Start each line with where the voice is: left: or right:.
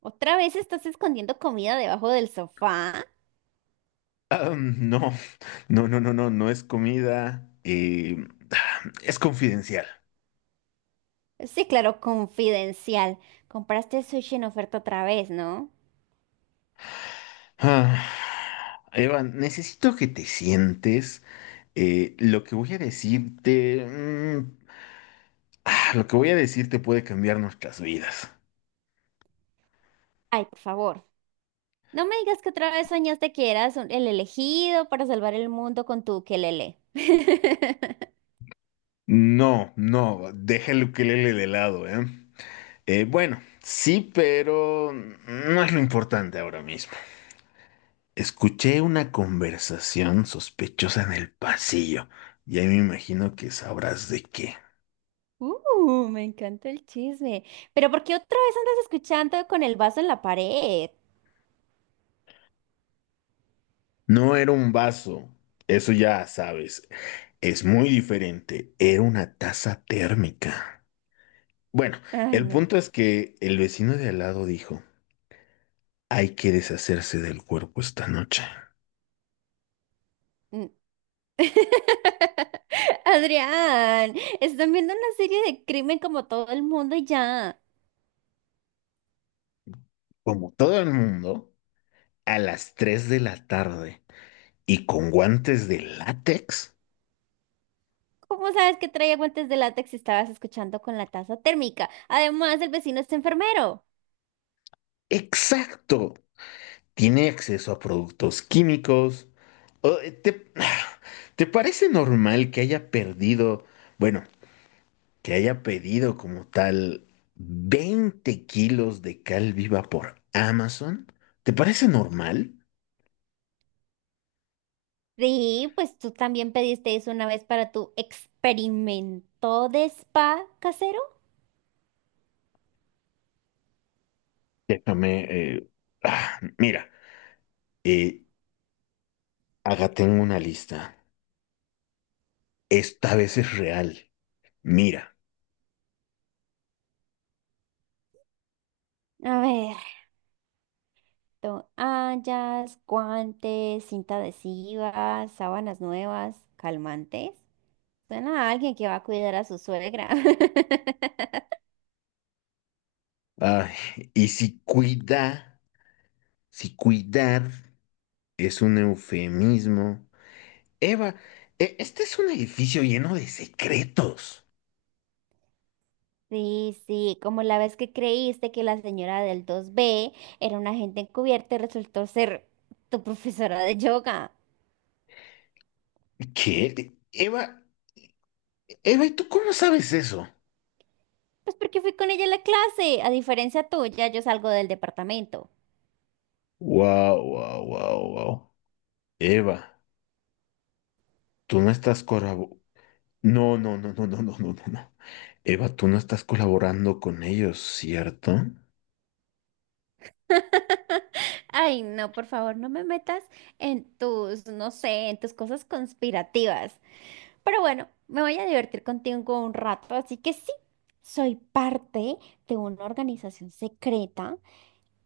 right: ¿Otra vez estás escondiendo comida debajo del sofá?
left: Ah, no, no, no, no, no, no es comida, es confidencial.
right: Sí, claro, confidencial. Compraste sushi en oferta otra vez, ¿no?
left: Ah, Eva, necesito que te sientes. Lo que voy a decirte, lo que voy a decirte puede cambiar nuestras vidas.
right: Ay, por favor. No me digas que otra vez soñaste que eras el elegido para salvar el mundo con tu ukelele.
left: No, no, deja el ukelele de lado, ¿eh? Bueno, sí, pero no es lo importante ahora mismo. Escuché una conversación sospechosa en el pasillo. Y ahí me imagino que sabrás de qué.
right: Me encanta el chisme. Pero ¿por qué otra vez andas escuchando con el vaso en la pared?
left: No era un vaso, eso ya sabes. Es muy diferente. Era una taza térmica. Bueno,
right: Ay,
left: el
right: no.
left: punto es que el vecino de al lado dijo, hay que deshacerse del cuerpo esta noche.
right: Mm. Adrián, están viendo una serie de crimen como todo el mundo y ya.
left: Como todo el mundo, a las 3 de la tarde y con guantes de látex.
right: ¿Cómo sabes que traía guantes de látex si estabas escuchando con la taza térmica? Además, el vecino es enfermero.
left: Exacto, tiene acceso a productos químicos. ¿O, te, te parece normal que bueno, que haya pedido como tal 20 kilos de cal viva por Amazon? ¿Te parece normal?
right: Sí, pues tú también pediste eso una vez para tu experimento de spa casero.
left: Déjame, ah, mira, eh, acá tengo una lista. Esta vez es real. Mira,
right: A ver, toallas, guantes, cinta adhesiva, sábanas nuevas, calmantes. Suena a alguien que va a cuidar a su suegra.
left: ay, y si cuida, si cuidar es un eufemismo. Eva, este es un edificio lleno de secretos.
right: Sí, sí, como la vez que creíste que la señora del 2B era una agente encubierta y resultó ser tu profesora de yoga.
left: ¿Qué? Eva, Eva, ¿y tú cómo sabes eso?
right: Pues porque fui con ella a la clase, a diferencia tuya, yo salgo del departamento.
left: Wow, wow, wow, wow. Eva, tú no estás corabo- no, no, no, no, no, no, no, no, no, Eva, tú no estás colaborando con ellos, ¿cierto?
right: Ay, no, por favor, no me metas en tus, no sé, en tus cosas conspirativas. Pero bueno, me voy a divertir contigo un rato, así que sí, soy parte de una organización secreta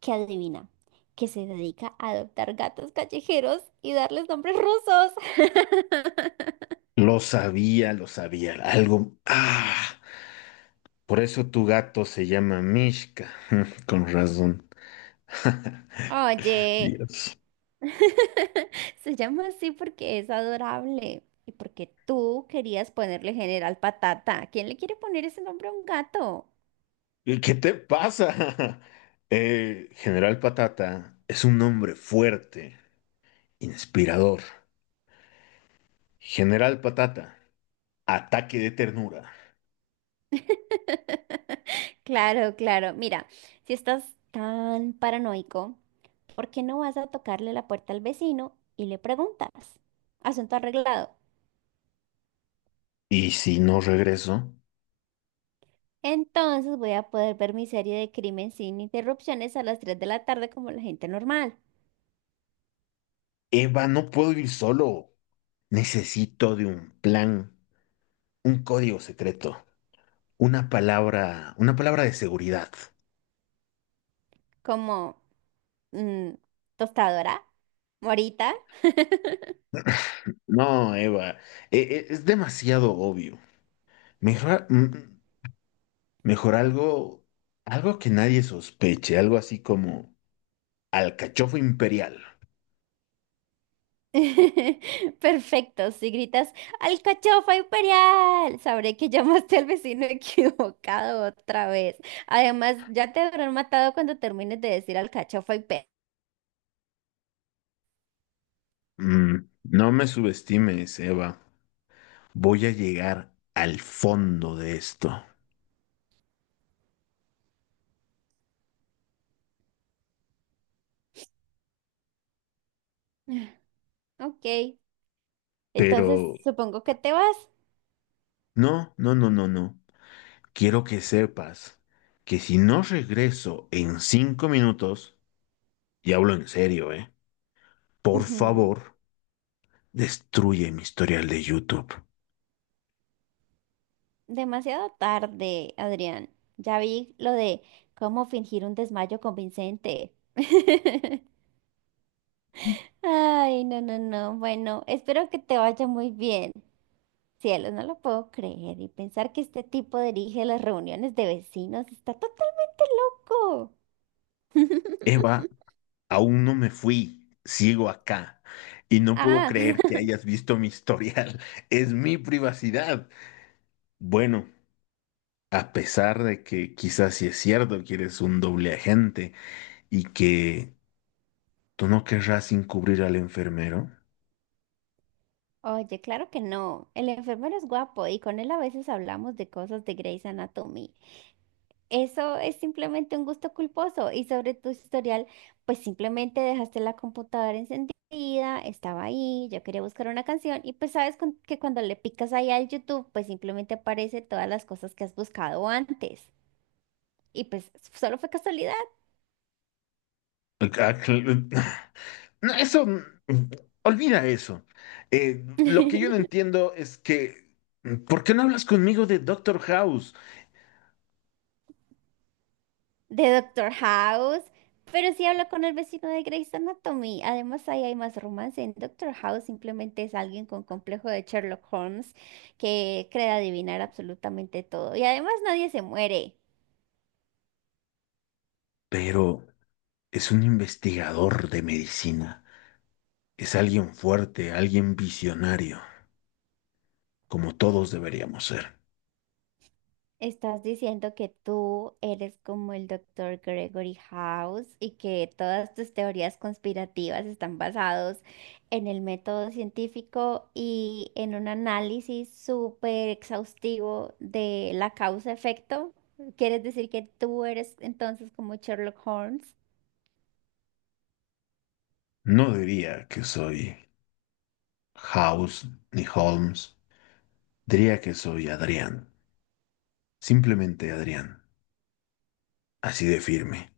right: que adivina, que se dedica a adoptar gatos callejeros y darles nombres rusos.
left: Lo sabía, lo sabía. Algo. Ah, por eso tu gato se llama Mishka. Con razón.
right: Oye,
left: Dios.
right: se llama así porque es adorable y porque tú querías ponerle General Patata. ¿Quién le quiere poner ese nombre a un gato?
left: ¿Y qué te pasa? General Patata es un hombre fuerte, inspirador. General Patata, ataque de ternura.
right: Claro, claro. Mira, si estás tan paranoico, ¿por qué no vas a tocarle la puerta al vecino y le preguntas? Asunto arreglado.
left: Y si no regreso,
right: Entonces voy a poder ver mi serie de crimen sin interrupciones a las 3 de la tarde como la gente normal,
left: Eva, no puedo ir solo. Necesito de un plan, un código secreto, una palabra de seguridad.
right: como mm, tostadora, morita.
left: No, Eva, es demasiado obvio. Mejor, mejor algo, algo que nadie sospeche, algo así como alcachofa imperial.
right: Perfecto, si gritas ¡Alcachofa Imperial! Sabré que llamaste al vecino equivocado otra vez. Además, ya te habrán matado cuando termines de decir alcachofa Imperial.
left: Mm, no me subestimes, Eva. Voy a llegar al fondo de esto.
right: Ok, entonces
left: Pero
right: supongo que te vas.
left: no, no, no, no, no. Quiero que sepas que si no regreso en 5 minutos, y hablo en serio, ¿eh? Por favor, destruye mi historial de YouTube.
right: Demasiado tarde, Adrián. Ya vi lo de cómo fingir un desmayo convincente. Ay, no, no, no. Bueno, espero que te vaya muy bien. Cielos, no lo puedo creer y pensar que este tipo dirige las reuniones de vecinos está total loco.
left: Eva, aún no me fui. Sigo acá. Y no puedo
right: Ah,
left: creer que hayas visto mi historial. Es mi privacidad. Bueno, a pesar de que quizás sí es cierto que eres un doble agente y que tú no querrás encubrir al enfermero.
right: oye, claro que no. El enfermero es guapo y con él a veces hablamos de cosas de Grey's Anatomy. Eso es simplemente un gusto culposo y sobre tu historial, pues simplemente dejaste la computadora encendida, estaba ahí, yo quería buscar una canción y pues que cuando le picas ahí al YouTube, pues simplemente aparece todas las cosas que has buscado antes y pues solo fue casualidad.
left: Ok, ah, no, eso, olvida eso. Lo que yo no entiendo es que, ¿por qué no hablas conmigo de Doctor House?
right: De Doctor House, pero sí hablo con el vecino de Grey's Anatomy. Además, ahí hay más romance. En Doctor House simplemente es alguien con complejo de Sherlock Holmes que cree adivinar absolutamente todo. Y además nadie se muere.
left: Pero es un investigador de medicina. Es alguien fuerte, alguien visionario, como todos deberíamos ser.
right: Estás diciendo que tú eres como el doctor Gregory House y que todas tus teorías conspirativas están basados en el método científico y en un análisis súper exhaustivo de la causa-efecto. ¿Quieres decir que tú eres entonces como Sherlock Holmes?
left: No diría que soy House ni Holmes. Diría que soy Adrián, simplemente Adrián, así de firme.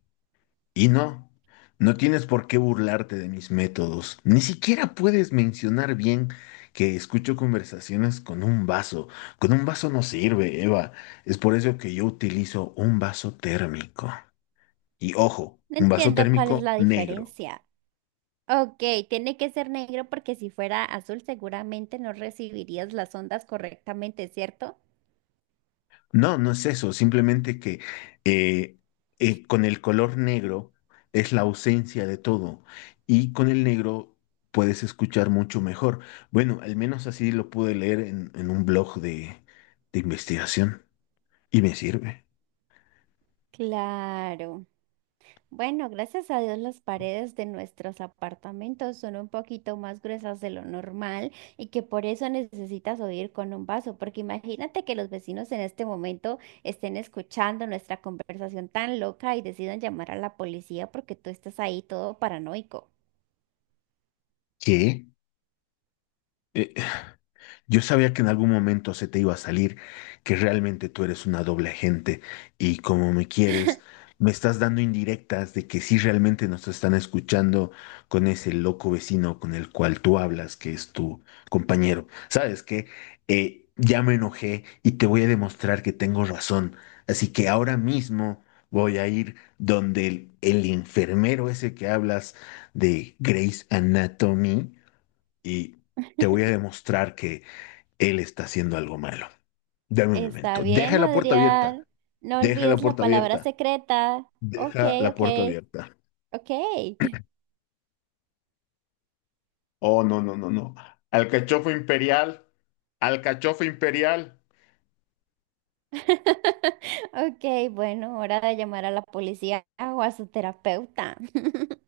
left: Y no, no tienes por qué burlarte de mis métodos, ni siquiera puedes mencionar bien que escucho conversaciones con un vaso. Con un vaso no sirve, Eva, es por eso que yo utilizo un vaso térmico. Y ojo,
right: No
left: un vaso
right: entiendo cuál es
left: térmico
right: la
left: negro.
right: diferencia. Ok, tiene que ser negro porque si fuera azul seguramente no recibirías las ondas correctamente, ¿cierto?
left: No, no es eso, simplemente que eh, con el color negro es la ausencia de todo y con el negro puedes escuchar mucho mejor. Bueno, al menos así lo pude leer en, un blog de, investigación y me sirve.
right: Claro. Bueno, gracias a Dios las paredes de nuestros apartamentos son un poquito más gruesas de lo normal y que por eso necesitas oír con un vaso, porque imagínate que los vecinos en este momento estén escuchando nuestra conversación tan loca y decidan llamar a la policía porque tú estás ahí todo paranoico.
left: ¿Qué? Eh, Yo sabía que en algún momento se te iba a salir, que realmente tú eres una doble agente y como me quieres, me estás dando indirectas de que sí realmente nos están escuchando con ese loco vecino con el cual tú hablas, que es tu compañero. ¿Sabes qué? Ya me enojé y te voy a demostrar que tengo razón. Así que ahora mismo voy a ir donde el enfermero ese que hablas de Grey's Anatomy y te voy a demostrar que él está haciendo algo malo. Dame un
right: Está
left: momento. Deja
right: bien,
left: la puerta
right: Adrián.
left: abierta.
right: No
left: Deja la
right: olvides la
left: puerta
right: palabra
left: abierta.
right: secreta. Ok,
left: Deja la
right: ok,
left: puerta abierta.
right: ok.
left: Oh, no, no, no, no. ¡Alcachofo imperial! ¡Alcachofo imperial!
right: Ok, bueno, hora de llamar a la policía o a su terapeuta.